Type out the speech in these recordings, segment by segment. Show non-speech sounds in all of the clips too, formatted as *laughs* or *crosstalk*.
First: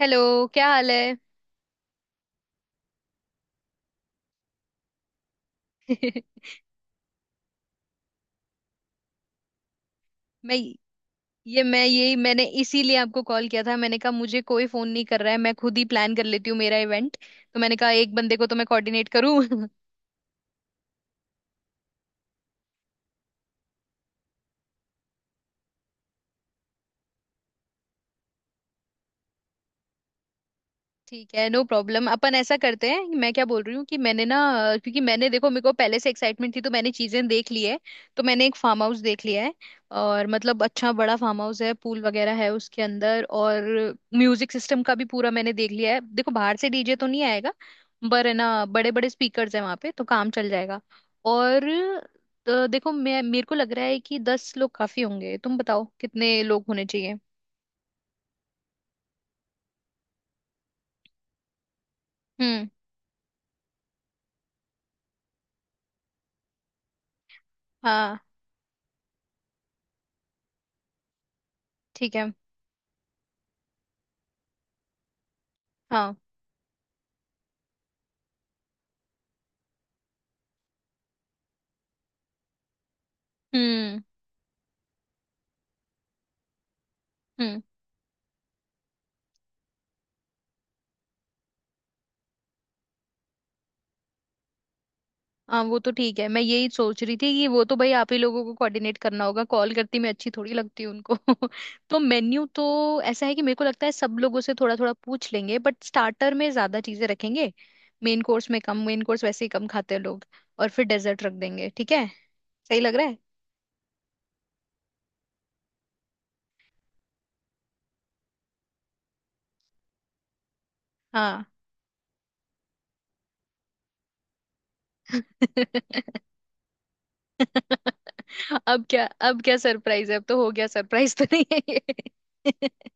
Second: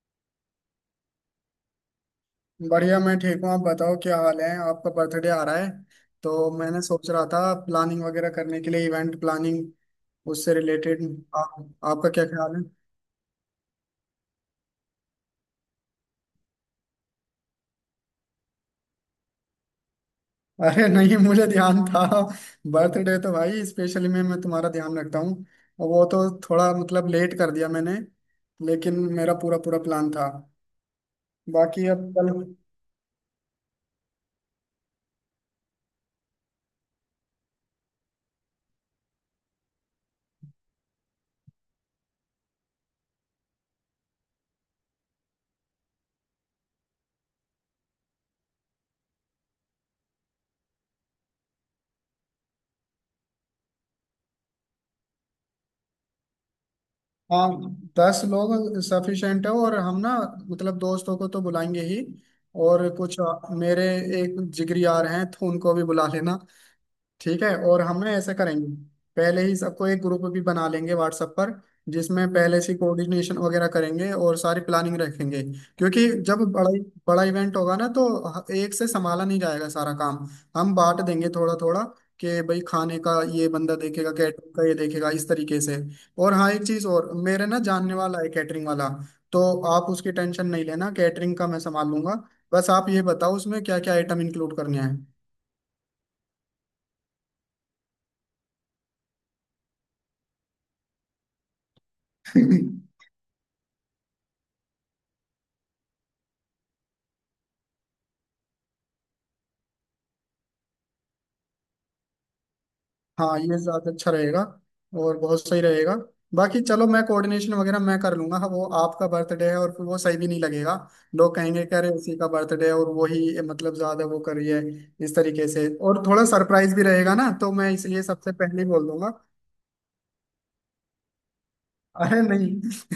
Hello, क्या हाल है। बढ़िया। मैं ठीक हूँ, आप बताओ क्या हाल है? आपका बर्थडे आ रहा है *laughs* तो मैंने सोच रहा था प्लानिंग वगैरह करने के लिए, इवेंट प्लानिंग उससे मैं रिलेटेड। ये मैं आपका यही क्या मैंने ख्याल है? इसीलिए आपको कॉल किया था। मैंने कहा मुझे कोई फोन नहीं कर रहा है, मैं खुद ही प्लान कर लेती हूँ मेरा इवेंट। तो मैंने कहा एक बंदे को तो मैं कोऑर्डिनेट करूँ। *laughs* *laughs* अरे नहीं, मुझे ध्यान था। बर्थडे तो भाई स्पेशली मैं तुम्हारा ध्यान रखता हूँ। और वो तो थोड़ा मतलब लेट कर दिया मैंने, लेकिन मेरा पूरा पूरा प्लान था। ठीक है, नो बाकी अब प्रॉब्लम। कल। अपन ऐसा करते हैं, मैं क्या बोल रही हूँ कि मैंने ना, क्योंकि मैंने, देखो, मेरे को पहले से एक्साइटमेंट थी तो मैंने चीजें देख ली है। तो मैंने एक फार्म हाउस देख लिया है। और मतलब अच्छा बड़ा फार्म हाउस है, पूल वगैरह है उसके अंदर। और म्यूजिक सिस्टम का भी पूरा मैंने देख लिया है। देखो, बाहर से डीजे तो नहीं आएगा पर है ना, बड़े बड़े स्पीकर्स हैं वहाँ पे, तो काम चल जाएगा। और तो देखो, मैं मेरे को लग रहा है कि 10 लोग काफी होंगे, तुम बताओ कितने लोग होने चाहिए। हाँ, 10 लोग सफिशिएंट है। और हम ना मतलब दोस्तों को तो बुलाएंगे ही, हम्म। और कुछ मेरे एक जिगरी यार हैं तो उनको भी बुला लेना। ठीक है, और हम ना हाँ, ऐसा करेंगे, पहले ही सबको एक ग्रुप भी बना लेंगे व्हाट्सएप पर, ठीक जिसमें है। पहले से कोऑर्डिनेशन वगैरह करेंगे और सारी प्लानिंग रखेंगे। क्योंकि हाँ। जब बड़ा बड़ा इवेंट होगा ना, तो एक से संभाला नहीं जाएगा सारा काम। हम बांट देंगे थोड़ा थोड़ा कि भाई खाने का ये बंदा हम्म। देखेगा, कैटरिंग का ये देखेगा, इस तरीके से। और हाँ, एक चीज और, मेरे ना हम्म। जानने वाला है कैटरिंग वाला। तो आप उसकी टेंशन नहीं लेना, कैटरिंग का मैं संभाल लूंगा। बस आप ये बताओ उसमें क्या क्या आइटम इंक्लूड करने हाँ, वो तो ठीक है। मैं यही सोच रही थी कि वो तो भाई आप ही लोगों को कोऑर्डिनेट करना होगा, कॉल करती मैं अच्छी थोड़ी लगती हूँ उनको। *laughs* तो मेन्यू हैं। तो *laughs* ऐसा है कि मेरे को लगता है सब लोगों से थोड़ा थोड़ा पूछ लेंगे, बट स्टार्टर में ज्यादा चीजें रखेंगे। मेन कोर्स में कम, मेन कोर्स वैसे ही कम खाते हैं लोग। और फिर डेजर्ट रख देंगे। ठीक है। सही लग रहा है। हाँ ये ज्यादा अच्छा रहेगा और बहुत सही रहेगा। बाकी चलो, मैं कोऑर्डिनेशन वगैरह मैं कर लूंगा। हाँ, वो आपका बर्थडे है और फिर वो सही भी नहीं लगेगा। लोग हाँ। कहेंगे कि अरे उसी का बर्थडे है और वो ही मतलब ज्यादा वो कर रही है, इस तरीके से। और *laughs* थोड़ा सरप्राइज भी रहेगा ना, तो मैं इसलिए सबसे पहले ही अब बोल क्या, दूंगा। अब क्या सरप्राइज है, अब तो हो गया, सरप्राइज तो नहीं है अरे ये। *laughs* नहीं।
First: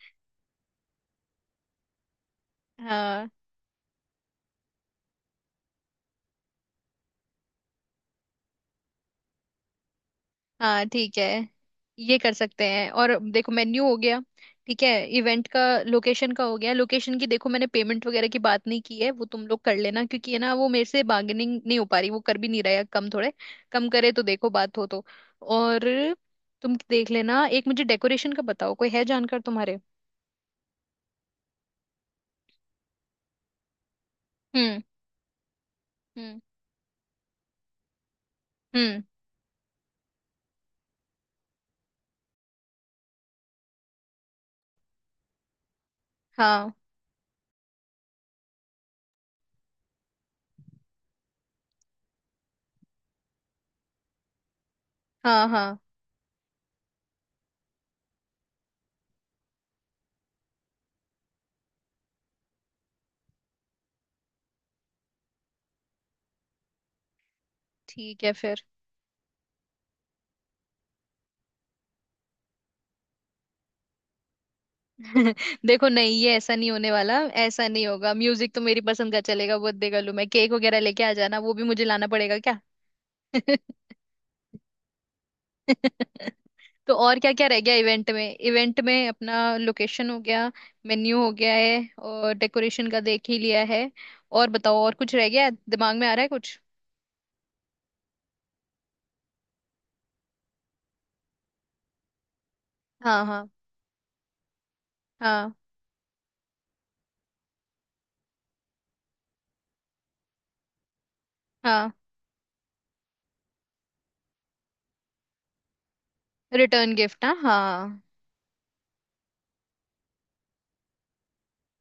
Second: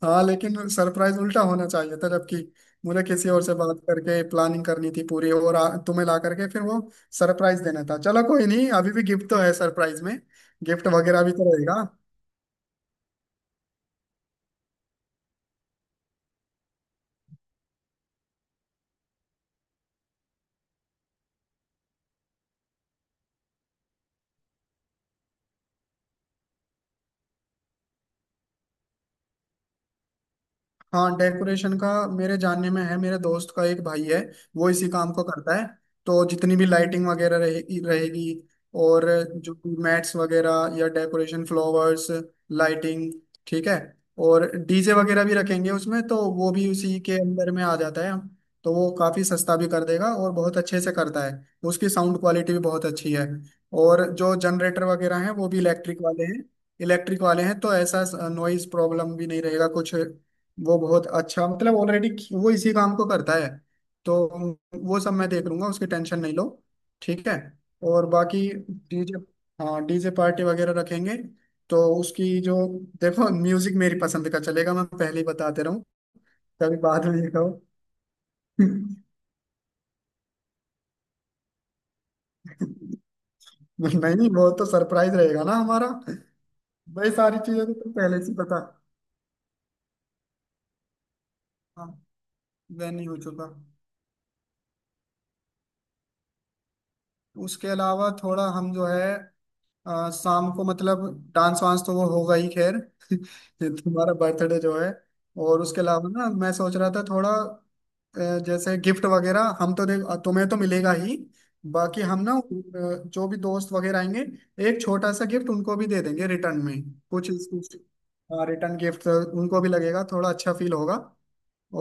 *laughs* हाँ लेकिन सरप्राइज उल्टा होना चाहिए था, जबकि मुझे किसी हाँ। और से बात करके प्लानिंग करनी थी पूरी और तुम्हें ला करके फिर वो सरप्राइज देना था। चलो कोई नहीं, अभी भी गिफ्ट तो है सरप्राइज में। हाँ, गिफ्ट ठीक वगैरह है, भी तो रहेगा। ये कर सकते हैं। और देखो, मेन्यू हो गया, ठीक है। इवेंट का, लोकेशन का हो गया। लोकेशन की, देखो, मैंने पेमेंट वगैरह की बात नहीं की है, वो तुम लोग कर लेना क्योंकि है ना, वो मेरे से बार्गेनिंग नहीं हो पा रही, वो कर भी नहीं रहा है कम थोड़े। कम करे तो देखो बात हो तो। और तुम देख लेना। एक मुझे डेकोरेशन का बताओ, कोई है जानकार तुम्हारे। हाँ डेकोरेशन का मेरे जानने में है, मेरे दोस्त का एक भाई है, वो हम्म। इसी काम को करता है। तो हम्म। जितनी भी लाइटिंग वगैरह रहेगी रहेगी हम्म। और जो मैट्स वगैरह या डेकोरेशन, फ्लावर्स, लाइटिंग। ठीक है, और डीजे वगैरह भी रखेंगे उसमें, तो वो भी हाँ। उसी के अंदर में आ जाता है। तो वो काफ़ी सस्ता भी कर देगा और बहुत अच्छे से करता है। उसकी साउंड क्वालिटी भी बहुत अच्छी है। और जो जनरेटर वगैरह हैं हाँ। वो भी हाँ, इलेक्ट्रिक वाले हैं, इलेक्ट्रिक वाले हैं, तो ऐसा नॉइज प्रॉब्लम भी नहीं रहेगा कुछ। वो बहुत अच्छा, मतलब ऑलरेडी वो इसी काम को करता है। तो वो सब मैं देख लूंगा, उसकी टेंशन नहीं लो। ठीक है। और ठीक है बाकी फिर। डीजे, हाँ डीजे पार्टी वगैरह रखेंगे। तो उसकी जो, देखो म्यूजिक मेरी पसंद का चलेगा, मैं पहले ही बताते *laughs* रहूँ। देखो नहीं, ये ऐसा नहीं कभी होने बाद वाला, में ये कहो। ऐसा नहीं होगा। म्यूजिक तो मेरी पसंद का चलेगा, वो देगा लू। मैं केक वगैरह लेके आ जाना, वो भी मुझे लाना पड़ेगा क्या। *laughs* नहीं, वो तो सरप्राइज रहेगा ना हमारा। *laughs* तो भाई और क्या सारी क्या रह चीजें तो गया तुम इवेंट पहले से में? ही पता। इवेंट में अपना लोकेशन हो गया, मेन्यू हो गया है, हाँ, और डेकोरेशन वह का नहीं हो देख ही चुका। लिया है। और बताओ, और कुछ रह गया है? दिमाग में आ रहा है कुछ? उसके अलावा थोड़ा हम जो है, शाम को मतलब डांस वांस तो वो होगा ही खैर। *laughs* हाँ। हाँ। ये तुम्हारा बर्थडे जो है, हाँ। और उसके अलावा ना मैं सोच रहा था थोड़ा, जैसे गिफ्ट वगैरह हम तो देख, तुम्हें तो मिलेगा ही। हाँ। बाकी हम ना, जो भी दोस्त वगैरह आएंगे, एक छोटा सा गिफ्ट उनको भी दे देंगे रिटर्न में। रिटर्न गिफ्ट, कुछ हाँ कुछ हाँ। रिटर्न गिफ्ट उनको भी लगेगा, थोड़ा अच्छा फील होगा।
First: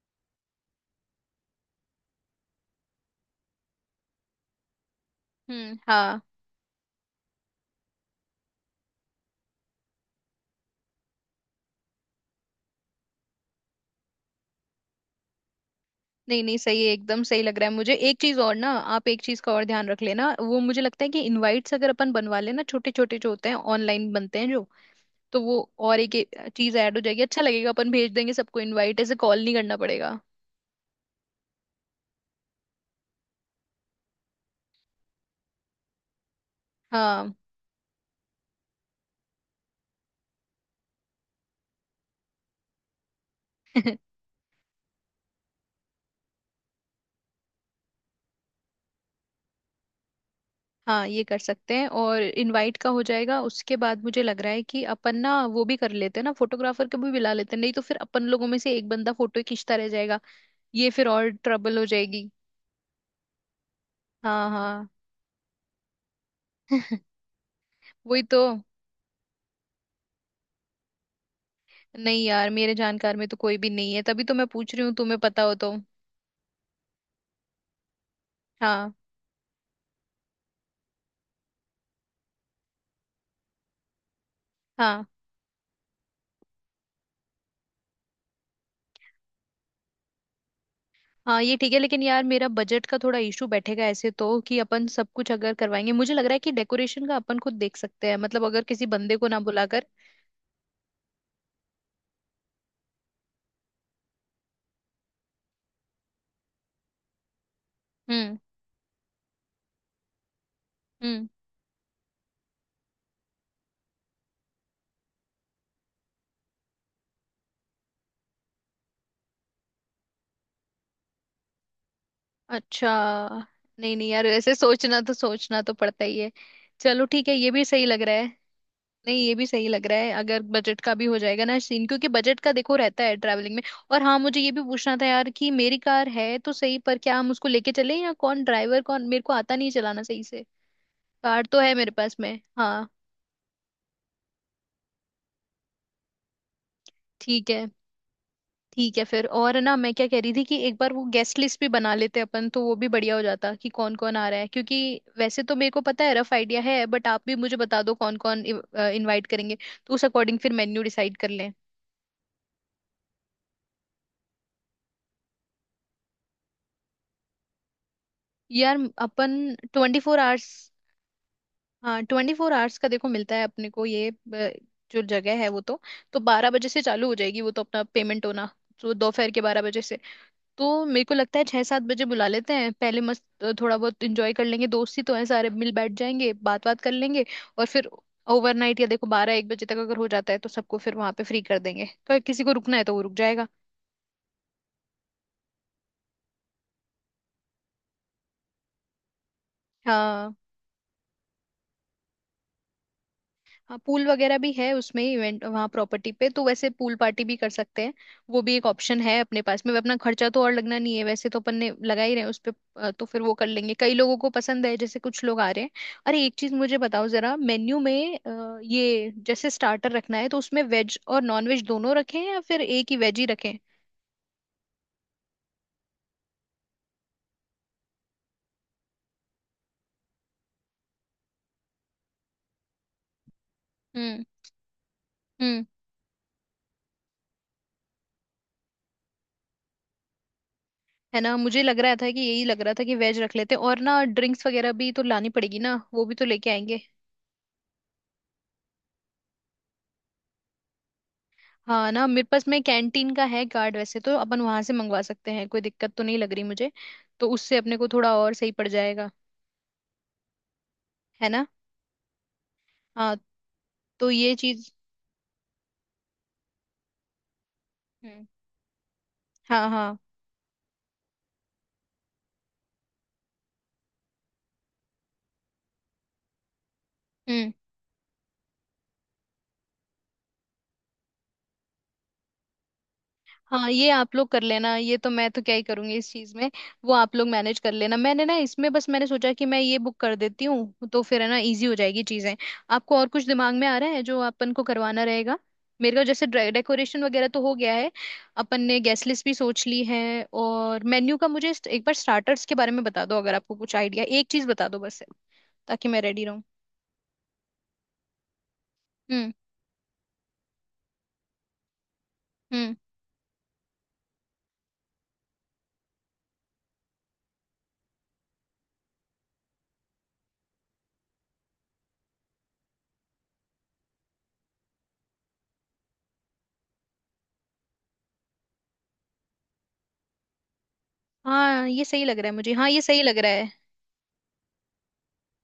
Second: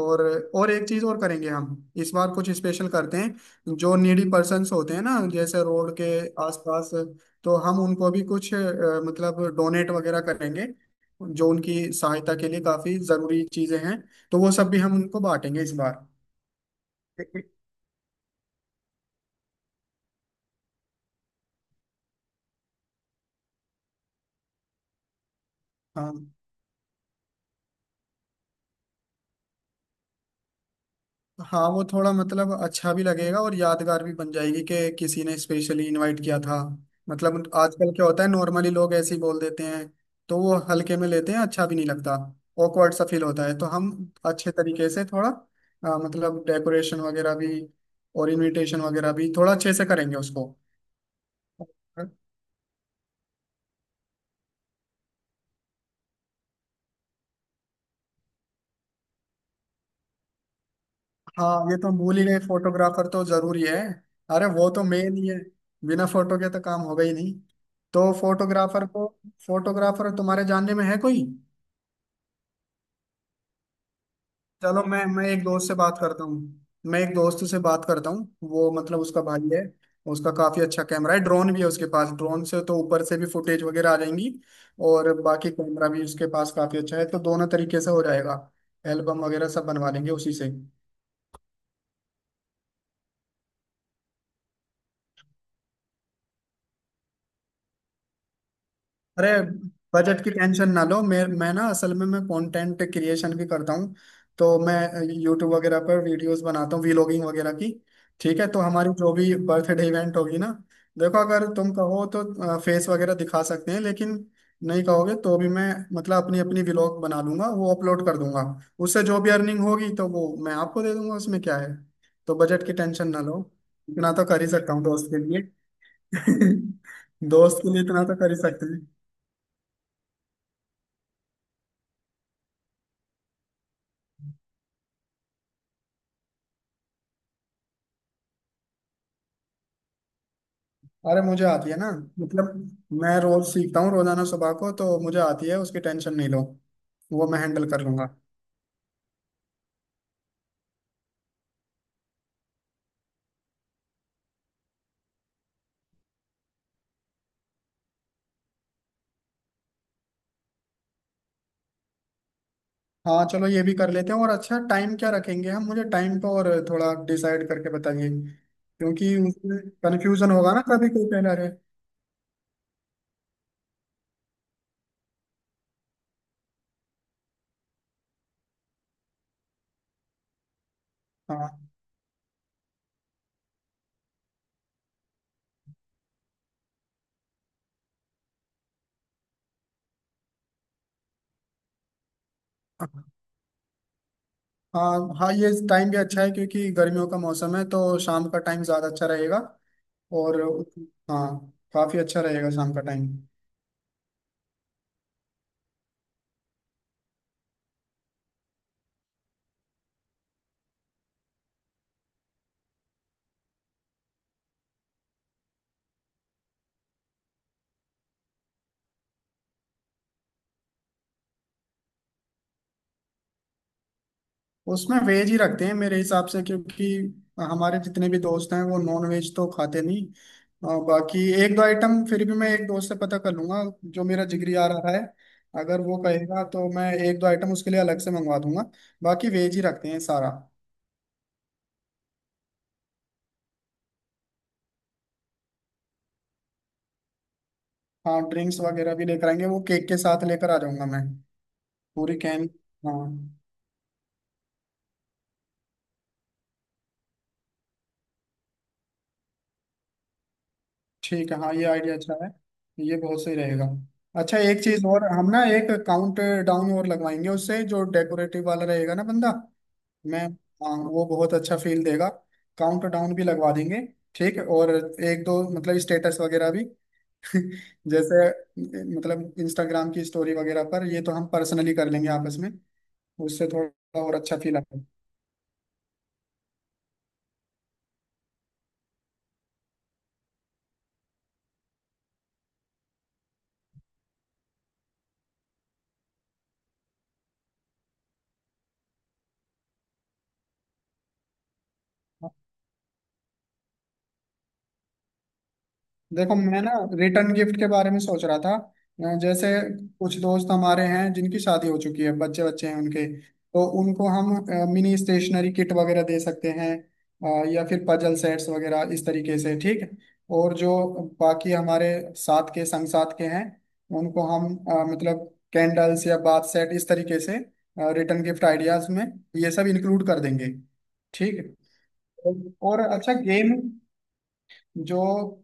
और एक चीज और करेंगे हम, इस बार कुछ स्पेशल करते हैं। जो नीडी पर्सन्स होते हैं ना, जैसे हम्म। रोड के हाँ, आसपास, तो हम उनको भी कुछ मतलब डोनेट वगैरह करेंगे, जो उनकी सहायता के लिए काफी जरूरी चीजें हैं। तो वो सब भी हम उनको बांटेंगे इस बार। नहीं नहीं, सही है, एकदम सही देखिए। लग रहा है मुझे। एक चीज और ना, आप एक चीज का और ध्यान रख लेना। वो मुझे लगता है कि इनवाइट्स अगर अपन बनवा लेना, छोटे छोटे जो होते हैं, ऑनलाइन बनते हैं जो। तो वो और हाँ एक चीज ऐड हो जाएगी, अच्छा लगेगा। अपन भेज देंगे सबको इनवाइट, ऐसे कॉल नहीं करना पड़ेगा। हाँ, वो थोड़ा मतलब अच्छा भी लगेगा और यादगार भी बन जाएगी कि किसी ने स्पेशली इनवाइट किया था। हाँ। मतलब आजकल क्या होता है, नॉर्मली लोग ऐसे ही बोल देते हैं, तो वो हल्के में लेते हैं, अच्छा भी नहीं लगता। awkward सा फील होता है, तो हम *laughs* अच्छे तरीके से थोड़ा, मतलब डेकोरेशन वगैरह भी और इनविटेशन वगैरह भी थोड़ा अच्छे से करेंगे उसको। हाँ ये कर सकते हैं। और इनवाइट का हो जाएगा, उसके बाद मुझे लग रहा है कि अपन ना वो भी कर लेते हैं ना, फोटोग्राफर को भी बुला लेते हैं, नहीं तो फिर अपन लोगों में से एक बंदा फोटो खींचता रह जाएगा। ये फिर और हाँ ये ट्रबल हो तो हम भूल ही जाएगी। गए, फोटोग्राफर तो जरूरी है। अरे हाँ वो तो हाँ। मेन ही है, बिना फोटो के तो काम होगा ही नहीं। तो वही तो। फोटोग्राफर को, फोटोग्राफर तुम्हारे जानने में है कोई? नहीं यार, मेरे जानकार में तो कोई भी नहीं है, तभी तो मैं पूछ चलो रही हूँ, मैं तुम्हें मैं पता एक हो दोस्त से तो। बात करता हूँ। मैं एक दोस्त से बात करता हूँ, वो हाँ। मतलब उसका भाई है। उसका काफी अच्छा कैमरा है, ड्रोन भी है उसके पास। ड्रोन से तो ऊपर से भी फुटेज वगैरह आ जाएंगी, हाँ। और बाकी कैमरा भी उसके पास काफी अच्छा है, तो दोनों तरीके से हो जाएगा। एल्बम वगैरह सब बनवा लेंगे उसी से। हाँ ये ठीक है, लेकिन यार, मेरा बजट का थोड़ा इशू बैठेगा ऐसे तो, कि अपन सब कुछ अगर करवाएंगे। मुझे लग रहा है कि डेकोरेशन का अपन खुद देख सकते हैं, मतलब अगर किसी बंदे को अरे ना बुलाकर। बजट की टेंशन ना लो। मैं ना, असल में मैं कंटेंट क्रिएशन भी करता हूँ। तो मैं यूट्यूब वगैरह पर वीडियोस बनाता हूँ, व्लॉगिंग वगैरह की। हम्म। ठीक है, तो हमारी जो भी बर्थडे इवेंट होगी ना, देखो हम्म। अगर तुम कहो तो फेस वगैरह दिखा सकते हैं, लेकिन नहीं कहोगे तो भी मैं मतलब अपनी अपनी व्लॉग बना लूंगा, वो अपलोड कर दूंगा। उससे जो भी अर्निंग होगी तो वो मैं आपको दे दूंगा, उसमें क्या है। तो बजट की अच्छा। टेंशन ना लो, नहीं नहीं इतना तो यार, कर ही ऐसे सकता हूँ दोस्त के लिए। सोचना तो पड़ता ही है। *laughs* चलो ठीक है, ये दोस्त भी के लिए सही लग इतना रहा तो है। कर ही सकते हैं। नहीं, ये भी सही लग रहा है, अगर बजट का भी हो जाएगा ना सीन, क्योंकि बजट का देखो रहता है ट्रैवलिंग में। और हाँ, मुझे ये भी पूछना था यार, कि मेरी कार है तो सही, पर क्या हम उसको लेके चले, या कौन ड्राइवर? कौन, मेरे को आता नहीं चलाना सही से। अरे मुझे कार तो आती है है ना, मेरे पास में, मतलब हाँ। मैं रोज सीखता हूँ रोजाना सुबह को, तो मुझे आती है, उसकी टेंशन नहीं लो, वो मैं ठीक है। हैंडल कर लूंगा। ठीक है फिर। और है ना, मैं क्या कह रही थी, कि एक बार वो गेस्ट लिस्ट भी बना लेते अपन, तो वो भी बढ़िया हो जाता कि कौन कौन आ रहा है। क्योंकि वैसे तो मेरे को पता है, रफ आइडिया है, बट आप भी मुझे बता दो कौन कौन इनवाइट करेंगे, तो उस अकॉर्डिंग फिर मेन्यू डिसाइड कर लें। हाँ चलो ये भी कर लेते हैं, और अच्छा टाइम क्या रखेंगे हम? मुझे टाइम तो और थोड़ा डिसाइड करके बताइए, यार क्योंकि अपन, उसमें ट्वेंटी फोर कन्फ्यूजन आवर्स होगा ना, कभी कोई कह रहे। हाँ, 24 आवर्स का देखो मिलता है अपने को ये, जो जगह है वो तो 12 बजे से चालू हो जाएगी वो तो, अपना पेमेंट होना। तो दोपहर के 12 बजे से। तो मेरे को लगता है हाँ। 6-7 बजे बुला लेते हैं पहले, मस्त, थोड़ा बहुत इंजॉय कर लेंगे। दोस्त ही तो हैं सारे, मिल बैठ जाएंगे, बात बात कर लेंगे। और फिर ओवरनाइट, या देखो 12-1 बजे तक अगर हो जाता है, तो सबको फिर वहां पे फ्री कर देंगे, तो किसी को रुकना है तो वो रुक जाएगा। हाँ, हाँ, ये टाइम भी अच्छा है, क्योंकि गर्मियों का मौसम है तो शाम का टाइम ज़्यादा अच्छा रहेगा। हाँ। और हाँ, काफ़ी अच्छा रहेगा शाम का टाइम। हाँ, पूल वगैरह भी है उसमें इवेंट, वहाँ प्रॉपर्टी पे, तो वैसे पूल पार्टी भी कर सकते हैं। वो भी एक ऑप्शन है अपने पास में, अपना खर्चा तो और लगना नहीं है, वैसे तो अपन ने लगा ही रहे हैं उस पे। तो फिर वो कर लेंगे, कई लोगों को पसंद है, जैसे कुछ लोग आ रहे हैं। अरे एक चीज मुझे बताओ जरा, मेन्यू में ये जैसे स्टार्टर रखना है, तो उसमें वेज और नॉन वेज दोनों रखें, या फिर एक ही वेज ही रखें। उसमें वेज ही रखते हैं मेरे हिसाब से, क्योंकि हमारे जितने भी दोस्त हैं वो नॉन वेज तो खाते नहीं। बाकी एक दो आइटम फिर भी मैं एक दोस्त से पता कर लूंगा, जो हम्म। मेरा जिगरी आ रहा है। हम्म। अगर वो कहेगा तो मैं एक दो आइटम उसके लिए अलग से मंगवा दूंगा, बाकी वेज ही रखते हैं सारा। है ना, मुझे लग रहा था कि यही लग रहा था कि वेज रख लेते हैं। और ना ड्रिंक्स वगैरह भी तो लानी पड़ेगी ना, वो भी तो लेके आएंगे। हाँ ड्रिंक्स वगैरह भी लेकर आएंगे, वो केक के साथ लेकर आ जाऊंगा मैं। हाँ ना, पूरी मेरे पास कैन। में हाँ। कैंटीन का है कार्ड, वैसे तो अपन वहां से मंगवा सकते हैं, कोई दिक्कत तो नहीं लग रही मुझे। तो उससे अपने को थोड़ा और सही पड़ जाएगा। है ठीक है, ना। हाँ ये आइडिया अच्छा है, ये हाँ। बहुत सही रहेगा। तो ये अच्छा एक चीज। चीज और, हम ना एक काउंट डाउन और लगवाएंगे उससे, जो हम्म। डेकोरेटिव वाला रहेगा ना बंदा। हाँ। हाँ। मैं, हाँ वो बहुत अच्छा फील देगा। काउंट डाउन भी लगवा देंगे। ठीक है, और एक दो मतलब स्टेटस वगैरह भी, *laughs* हम्म। जैसे मतलब इंस्टाग्राम की स्टोरी वगैरह पर, ये तो हम पर्सनली कर लेंगे आपस में। उससे हाँ ये थोड़ा आप और लोग अच्छा कर फील लेना, आएगा। ये तो मैं तो क्या ही करूंगी इस चीज में। वो आप लोग मैनेज कर लेना, मैंने ना इसमें बस मैंने सोचा कि मैं ये बुक कर देती हूँ, तो फिर है ना इजी हो जाएगी चीजें। आपको और कुछ दिमाग में आ रहा है जो अपन को करवाना रहेगा? मेरे को जैसे डेकोरेशन वगैरह तो हो गया है, अपन ने गेस्ट लिस्ट भी सोच ली है। और मेन्यू का मुझे एक बार स्टार्टर्स के बारे में बता दो, अगर आपको कुछ आइडिया। एक चीज बता दो बस, ताकि मैं रेडी देखो रहूं। मैं ना रिटर्न गिफ्ट के बारे में सोच रहा था, हम्म। जैसे कुछ दोस्त हमारे हैं जिनकी शादी हो चुकी है, बच्चे बच्चे हम्म। हैं उनके, तो उनको हम मिनी स्टेशनरी किट वगैरह दे सकते हैं, या फिर पजल सेट्स वगैरह इस तरीके से, ठीक है। और जो बाकी हमारे साथ के हैं, उनको हम मतलब कैंडल्स या बाथ सेट इस तरीके से रिटर्न गिफ्ट आइडियाज में ये सब इंक्लूड कर देंगे। ठीक हाँ है। ये सही लग रहा है मुझे। हाँ ये और सही अच्छा लग रहा है। गेम, जो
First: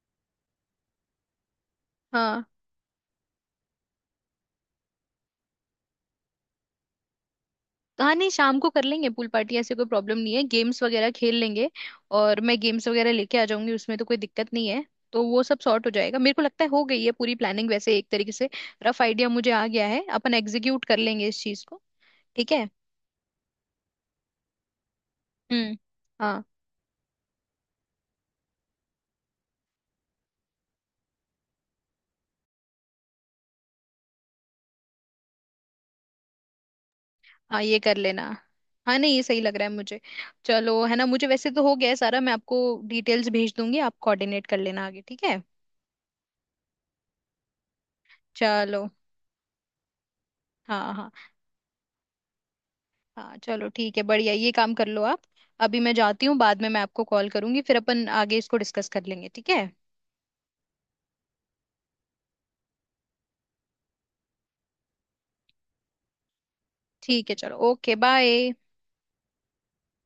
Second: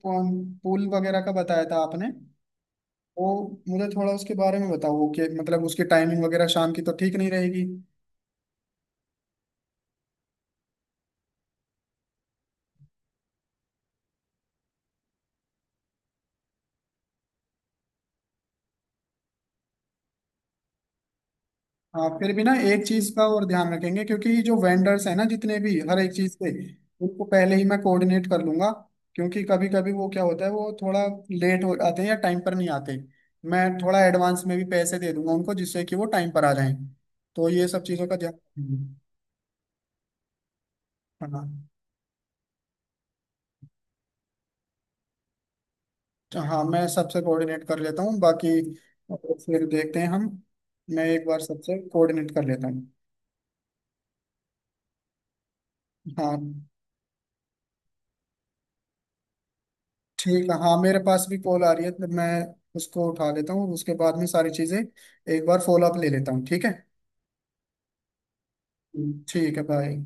पुल पुल वगैरह का बताया था आपने, हाँ वो मुझे थोड़ा उसके बारे में बताओ कि मतलब उसकी टाइमिंग वगैरह शाम की तो ठीक नहीं रहेगी। हाँ। नहीं शाम को कर लेंगे पूल पार्टी, ऐसे कोई प्रॉब्लम नहीं है, गेम्स वगैरह खेल लेंगे। और मैं गेम्स वगैरह लेके आ जाऊंगी, उसमें तो कोई दिक्कत नहीं है। तो वो सब सॉर्ट हो जाएगा, मेरे को लगता है हो गई है पूरी प्लानिंग, वैसे एक तरीके से। रफ आइडिया मुझे आ गया है, अपन एग्जीक्यूट कर लेंगे इस चीज को। हाँ फिर भी ठीक ना है। एक चीज का और ध्यान रखेंगे, क्योंकि जो वेंडर्स हैं ना जितने हम्म। भी हर एक चीज हाँ। के, उनको पहले ही मैं कोऑर्डिनेट कर लूंगा। क्योंकि कभी कभी वो क्या होता है, वो थोड़ा लेट हो आते हैं या टाइम पर नहीं आते। मैं थोड़ा एडवांस में भी पैसे दे दूंगा उनको, जिससे कि वो टाइम पर आ जाएं। तो हाँ ये ये सब कर चीजों का लेना। ध्यान हाँ रखेंगे। नहीं, ये सही लग रहा है मुझे। चलो है ना, मुझे वैसे हाँ। तो हो गया है सारा, मैं आपको डिटेल्स भेज दूंगी, आप कोऑर्डिनेट कर लेना आगे, ठीक है। तो हाँ, मैं सबसे कोऑर्डिनेट कर लेता हूँ बाकी, चलो। फिर देखते हैं हम। हाँ मैं हाँ। एक बार सबसे कोऑर्डिनेट कर लेता हूँ। हाँ चलो ठीक है, बढ़िया, ये काम कर लो आप। अभी मैं जाती हूँ, हाँ बाद में मैं आपको कॉल करूंगी, फिर अपन आगे इसको डिस्कस कर लेंगे, ठीक है। ठीक है, हाँ मेरे पास भी कॉल आ रही है तो मैं उसको उठा लेता हूँ, उसके बाद में सारी चीज़ें एक बार फॉलो अप ले लेता हूँ, ठीक है। ठीक है चलो, ओके बाय। ठीक है, बाय।